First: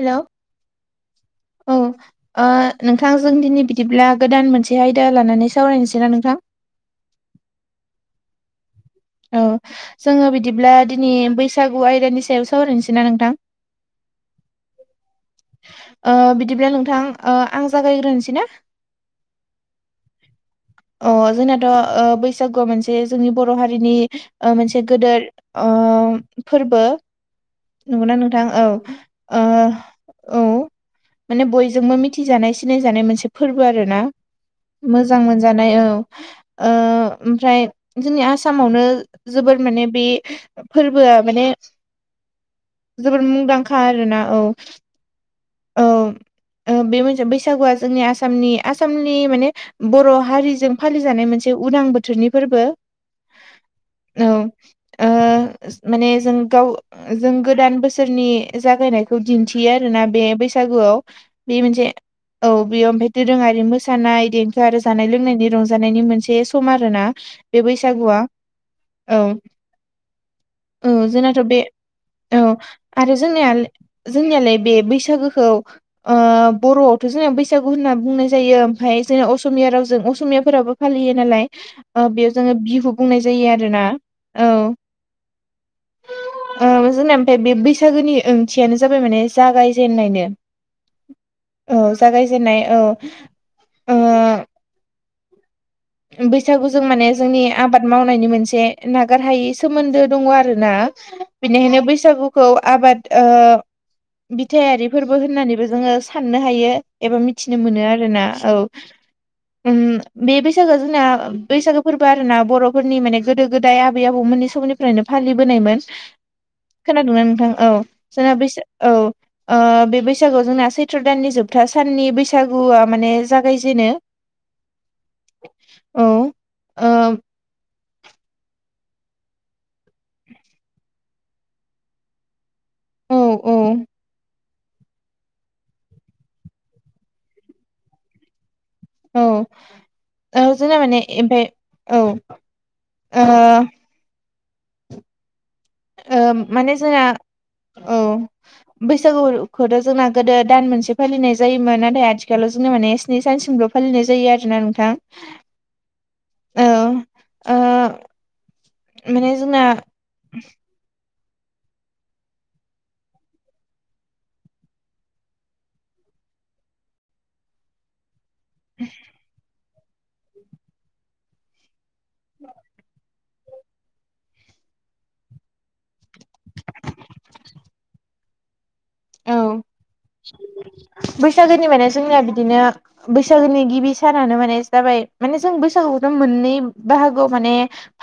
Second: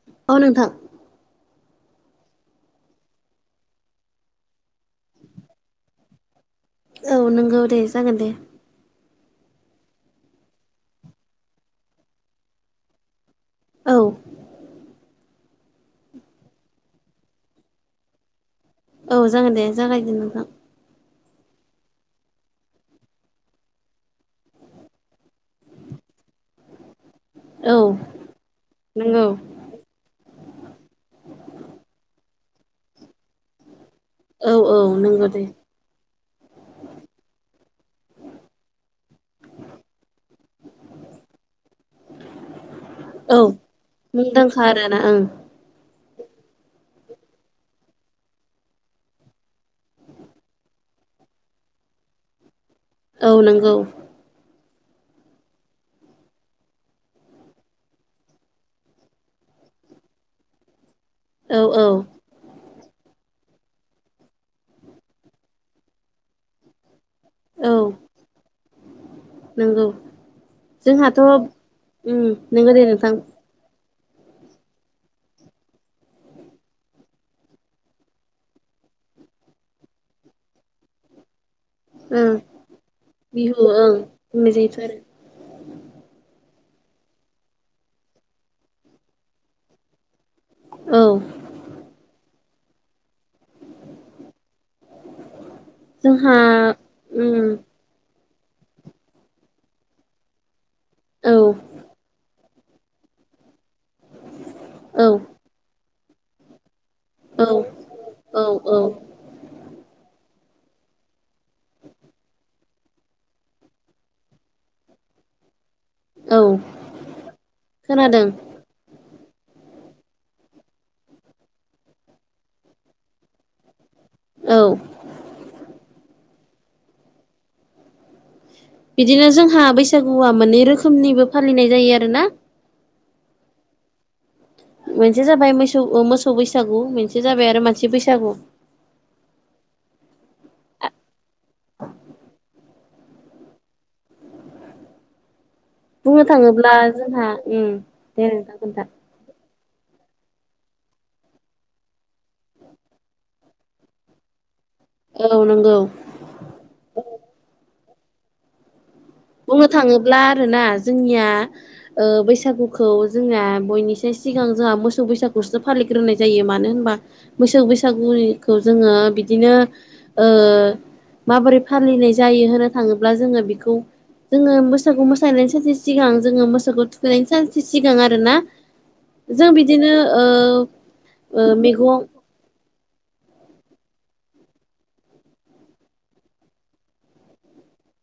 हेल' औ नोंथां औ नोंथां जों दिनै बिदिब्ला गोदान मोनसे एसे आयदा लानानै सावरायनोसै ना नोंथां औ नंगौ दे जागोन दे औ जोङो बिदिब्ला दिनै बैसागु आयदानि सायाव सावरायनोसै ना नोंथां औ बिदिब्ला नोंथां आं जागायग्रोनोसै ना औ जागोन दे जागायदो नोंथां अ जोंनाथ' बैसागु मोनसे जोंनि बर' हारिनि मोनसे गोदोर फोरबो औ नंगौना नोंथां औ नंगौ ओ औ माने बयजोंबो मिथिजानाय सिनायजानाय मोनसे फोरबो आरो ना औ औ मोजां नंगौ दे। मोनजानाय ओमफ्राय जोंनि आसामावनो जोबोर माने बे फोरबोआ माने जोबोर मुंदांखा आरो ना औ। ना औ बे मोनसे बैसागुआ जोंनि आसामनि आसामनि माने बर' हारिजों फालिजानाय मोनसे उदां बोथोरनि फोरबो। औ नंगौ। औ माने जों गाव जों गोदान बोसोरनि जागायनायखौ दिन्थियो आरो ना बे बैसागुआव औ बे औ मोनसे। औ बेयाव ओमफफ्राय दोरोङारि मोसानाय देंखो आरो जानाय लोंनायनि रंजानायनि मोनसे सम आरो ना बे बैसागुआ औ नोंगौ औ जोंनाथ' बे औ नंगौ दे नोंथां आरो जोंनिया जोंनियालाय बे बैसागो खौ। ओ बर'आवथ' जोंना बैसागु होनना बुंनाय जायो ओमफ्राय जोंना असमिया रावजों असमियाफोराबो। फालियो नालाय ओ ओं बेयाव जोङो बिहु बुंनाय जायो बिहु आरोना ओं बुंनाय औ। जायोथ' आरो [unintelligible] जोंनिया ओमफाय बे बैसागोनि ओंथियानो जाबाय माने जागायजेननायनो। औ औ जागायजेननाय औ। ओ जोंहा बैसागुजों माने जोंनि उम आबाद मावनायनि मोनसे नागारहायि सोमोन्दो दङ आरो ना? औ बिनिखायनो बैसागुखौ आबाद बिथायारि औ फोरबो होननानैबो जोङो साननो हायो। एबा औ मिथिनो मोनो आरो ना औ बे बैसागो जोंना बैसागो फोरबो आर ना बर'फोरनि माने गोदो गोदाय आबै आबौमोननिै समनिफ्रायनो फालिबोनायमोन। औ खोनादोंना नोंथां औ खोनादों जोनाबैस औ बे बैसागुआव जोंना सैथ्र' दाननि जोबथा साननि बैसागुआ माने जागायजेनो औ। औ आ बिदिनो जोंहा बैसागुआ मोननै रोखोमनिबो फालिनाय जायो आरो ना? औ औ। मोनसे जाबाय मोसौ ओ मोसौ बैसागु मोनसे जाबाय आरो मानसि बैसागु। औ ओ जोंना माने ओमफाय औ ओ ओ बुंनो थाङोब्ला माने जोंहा उम औ दे नोंथां खोन्था बो बैसागोखौथ' जोंना गोदो दान मोनसे फालिनाय जायोमोन नाथाय आथिखालाव जोंना माने स्नि सानसिमल' फालिनाय जायो आरोना। नोंथां औ नंगौ औ ओ माने जोंना बुंनो थाङोब्ला आरोना जोंनिया ओ बैसागुखौ जोंना बयनिसाय सिगां जोंहा मोसौ बैसागुखौसो फालिग्रोनाय जायो मानो होनबा? मोसौ बैसागुनि खौ जोङो बिदिनो ओ माबोरै फालिनाय जायो होनो थाङोब्ला ब्ला जोङो बेखौ जोङो बैसागु मोसानायनि सानसे सिगां जोङो मोसौखौ थुखैनायनि सानसे सिगां आरोना औ जों बिदिनो ओ ओ बैसागोनिफायनो मैगं जोंनिया बिदिनो बैसागोनि गिबि सानानो माने जाबाय माने जों बैसागुखौथ' मोननै बाहागोआव माने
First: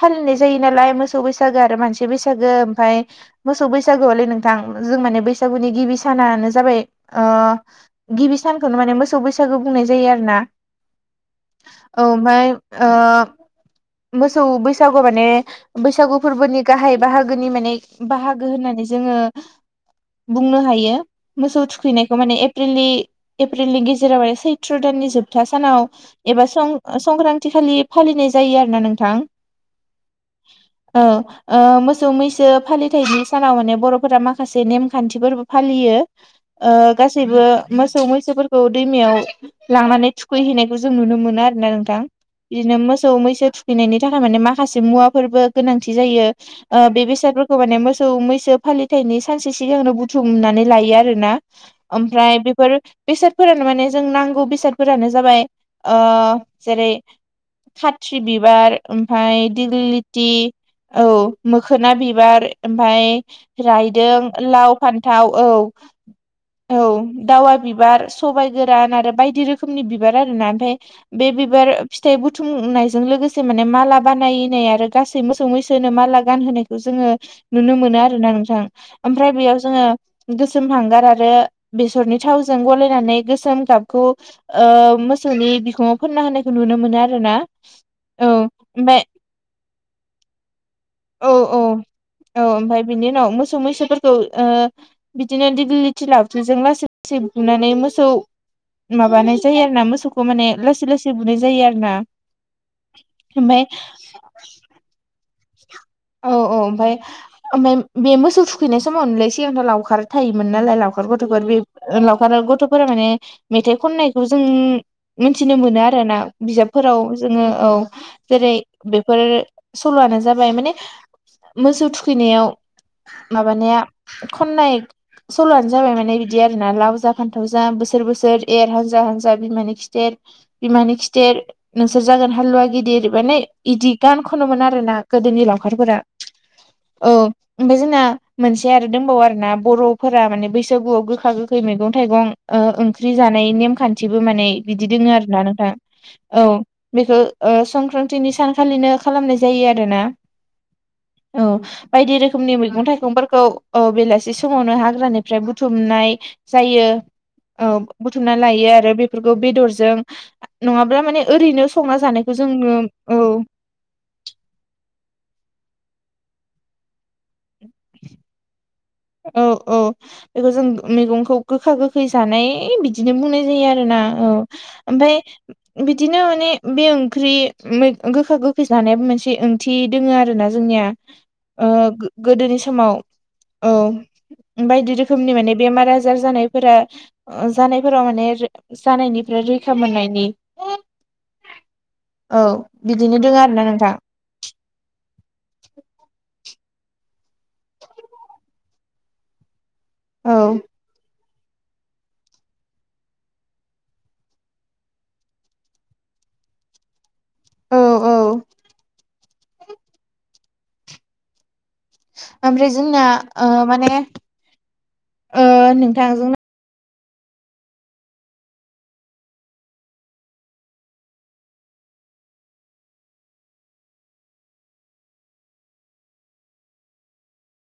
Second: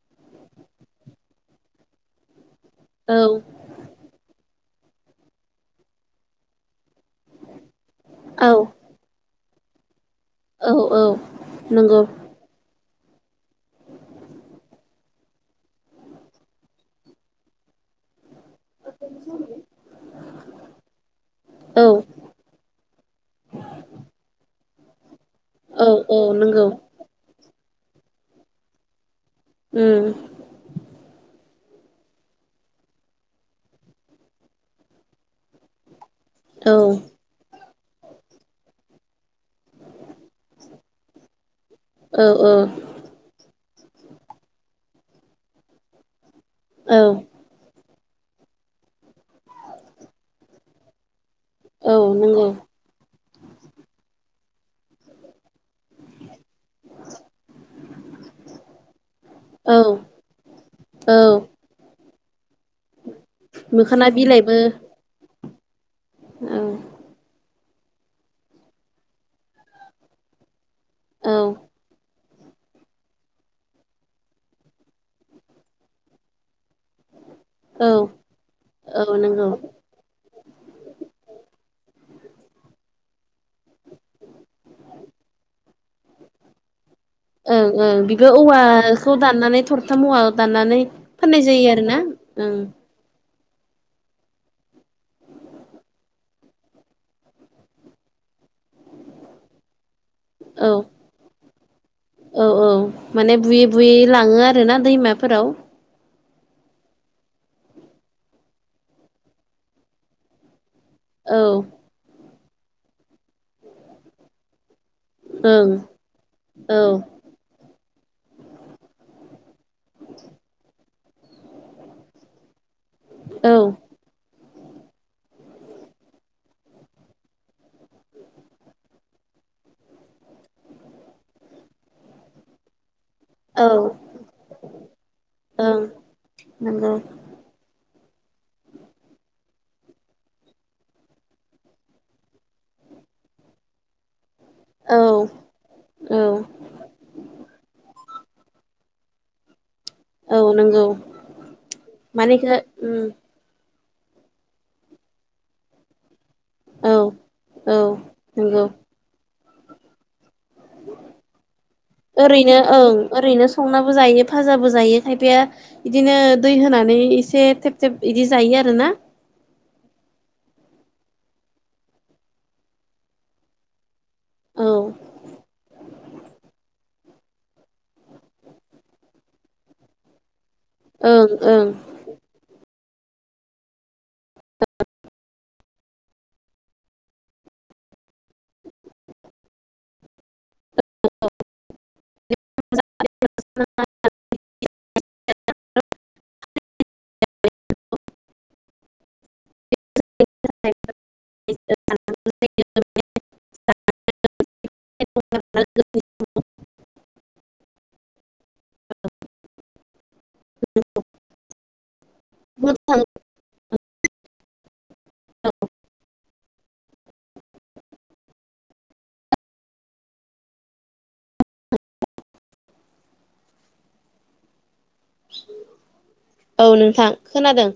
फालिनाय जायो नालाय मोसौ बैसागो आरो मानसि बैसागो ओमफाय औ मोसौ बैसागुआवलै नोंथां जों माने बैसागुनि गिबि सानानो जाबाय ओ गिबि औ सानखौनो माने मोसौ बैसागु बुंनाय जायो आरोना औ औ नंगौ औ ओमफाय ओ मोसौ बैसागु माने बैसागु फोरबोनि गाहाय बाहागोनि माने बाहा गो होननानै जोङो बुंनो हायो मोसौ औ थुखैनायखौ माने एप्रिलनि एप्रिलनि गेजेराव माने सैथ्र' दाननि जोब था औ सानाव औ एबा नंगौ सं संक्रान्ति खालि फालिनाय जायो आरोना नोंथां उम औ ओ मोसौ मैसो फालिथायनि सानाव माने बर'फोरा माखासे नेम खान्थिफोरबो फालियो औ ओ गासैबो मोसौ मैसोफोरखौ दैमायाव लांनानै थुखैहैनायखौ जों नुनो मोनो आरो ना नोंथां औ औ बिदिनो मोसौ मैसो थु खैनायनि थाखाय माने माखसे मुवाफोरबो गोनांथि जायो ओ औ बे बेसादफोर खौ माने मोसौ मैसो फालिथायनि सानसे सिगांनो बुथुमनानै लायो आरो ना औ ओमफ्राय नंगौ बेफोर बेसादफोरानो माने जों नांगौ बेसादफोरानो जाबाय ओ जेरै खात्रि बिबार ओमफाय औ दिग्लि थि औ मोखोना बिबार ओमफाय मोखोना रायदों बिलाइबो लाव फान्थाव औ औ दावा बिबार सबाइ गोरान आरो बायदि रोखोमनि बिबार आरो ना ओमफाय बे औ बिबार फिथाइ बु थुमनायजों लोगोसे माने माला बानायनाय आरो गासै मोसौ मैसोनो माला गानहोनायखौ जोङो नुनो औ मोनो आरोना नोंथां औ ओमफ्राय नंगौ बेयाव जों जोङो गोसोम हांगार आरो बेसरनि थावजों गलायनानै गोसोम गाबखौ ओ मोसौनि बिखुङाव फोनना होनायखौ नुनो मोनो आरोना ओ औ बेबो ओमफ्राय औवाखौ दाननानै थरथाम औवा दाननानै औ फाननाय औ जायो आरो ना औ ओमफाय बिनि उनाव मोसौ मैसोफोरखौ ओ बिदिनो दिगलिथि लाउथिजों लासै लासै बुनानै मोसौ माबानाय जायो आरो ना मोसौखौ माने ओं लासै लासै बुनाय जायो आरो ना औ औ माने बुयै ओमफाय बुयै लाङो आरो ना दैमाफोराव औ औ ओमफाय ओमफाय बे मोसौ थुखैनाय समावनोलै सिगांथ' लावखार थायोमोन नालाय लाव खार औ गथ'फोर बे लावखार गथ'फोरा माने मेथाइ खननायखौ जों मोनथिनो ओं मोनो आरो ना बिजाबफोराव औ जोङो औ जेरै बेफोर सल'आनो जाबाय माने मोसौ थुखैनायाव औ माबानाया खननाय सल'आनो जाबाय माने बिदि आरोना लाव जा फान्थाव जा बोसोर बोसोर एर हांजा हांजा बिमानि खिथेर बिमानि खिथेर नोंसोर जागोन हालुवा गिदिर माने इदि औ गान खनोमोन आरो ना गोदोनि ओं लावखारफोरा नंगौ औ ओमफ्राय जोंना मोनसे आरो दंबावो आरोना बर'फोरा माने बैसागुआव गोखा गोखै मैगं थाइगं ओ ओंख्रि जानाय नेम खान्थिबो माने बिदि औ दङ आरोना नोंथां औ बेखौ ओ संक्रान्तनि सान खालिनो खालामनाय जायो आरोना औ नंगौ औ बायदि माने इखो रोखोमनि मैगं उम थाइगंफोरखौ औ बेलासि समावनो हाग्रानिफ्राय बुथुमनाय जायो औ औ बुथुमना नंगौ लायो आरो बेफोरखौ बेदरजों नङाब्ला माने ओरैनो संना जानायखौ ओरैनो जोंनो ओं औ ओरैनो संनाबो जायो फाजाबो जायो खायफाया बिदिनो दै होनानै एसे थेब थेब बिदि जायो आरो ना औ औ बेखौ जों मैगंखौ गोखा गोखै जानाय ए बिदिनो बुंनाय जायो आरो ना औ ओमफाय बिदिनो माने बे ओंख्रि गोखा गोखै जानायाबो मोनसे ओंथि दङो आरो ना जोंनिया ओं ओं ओ गोदोनि समाव औ बायदि रोखोमनि माने बेमार आजार जानाय फोरा ओ जानायफोराव माने जानायनिफ्राय रैखा मोननायनि औ बिदिनो दोङो आरोना नोंथां [unintelligible] औ ब [unintelligible] [unintelligible] औ औ [unintelligible] [unintelligible] ओमफ्राय जोंना ओ माने ओ नोंथां जोंना औ नोंथां खोनादों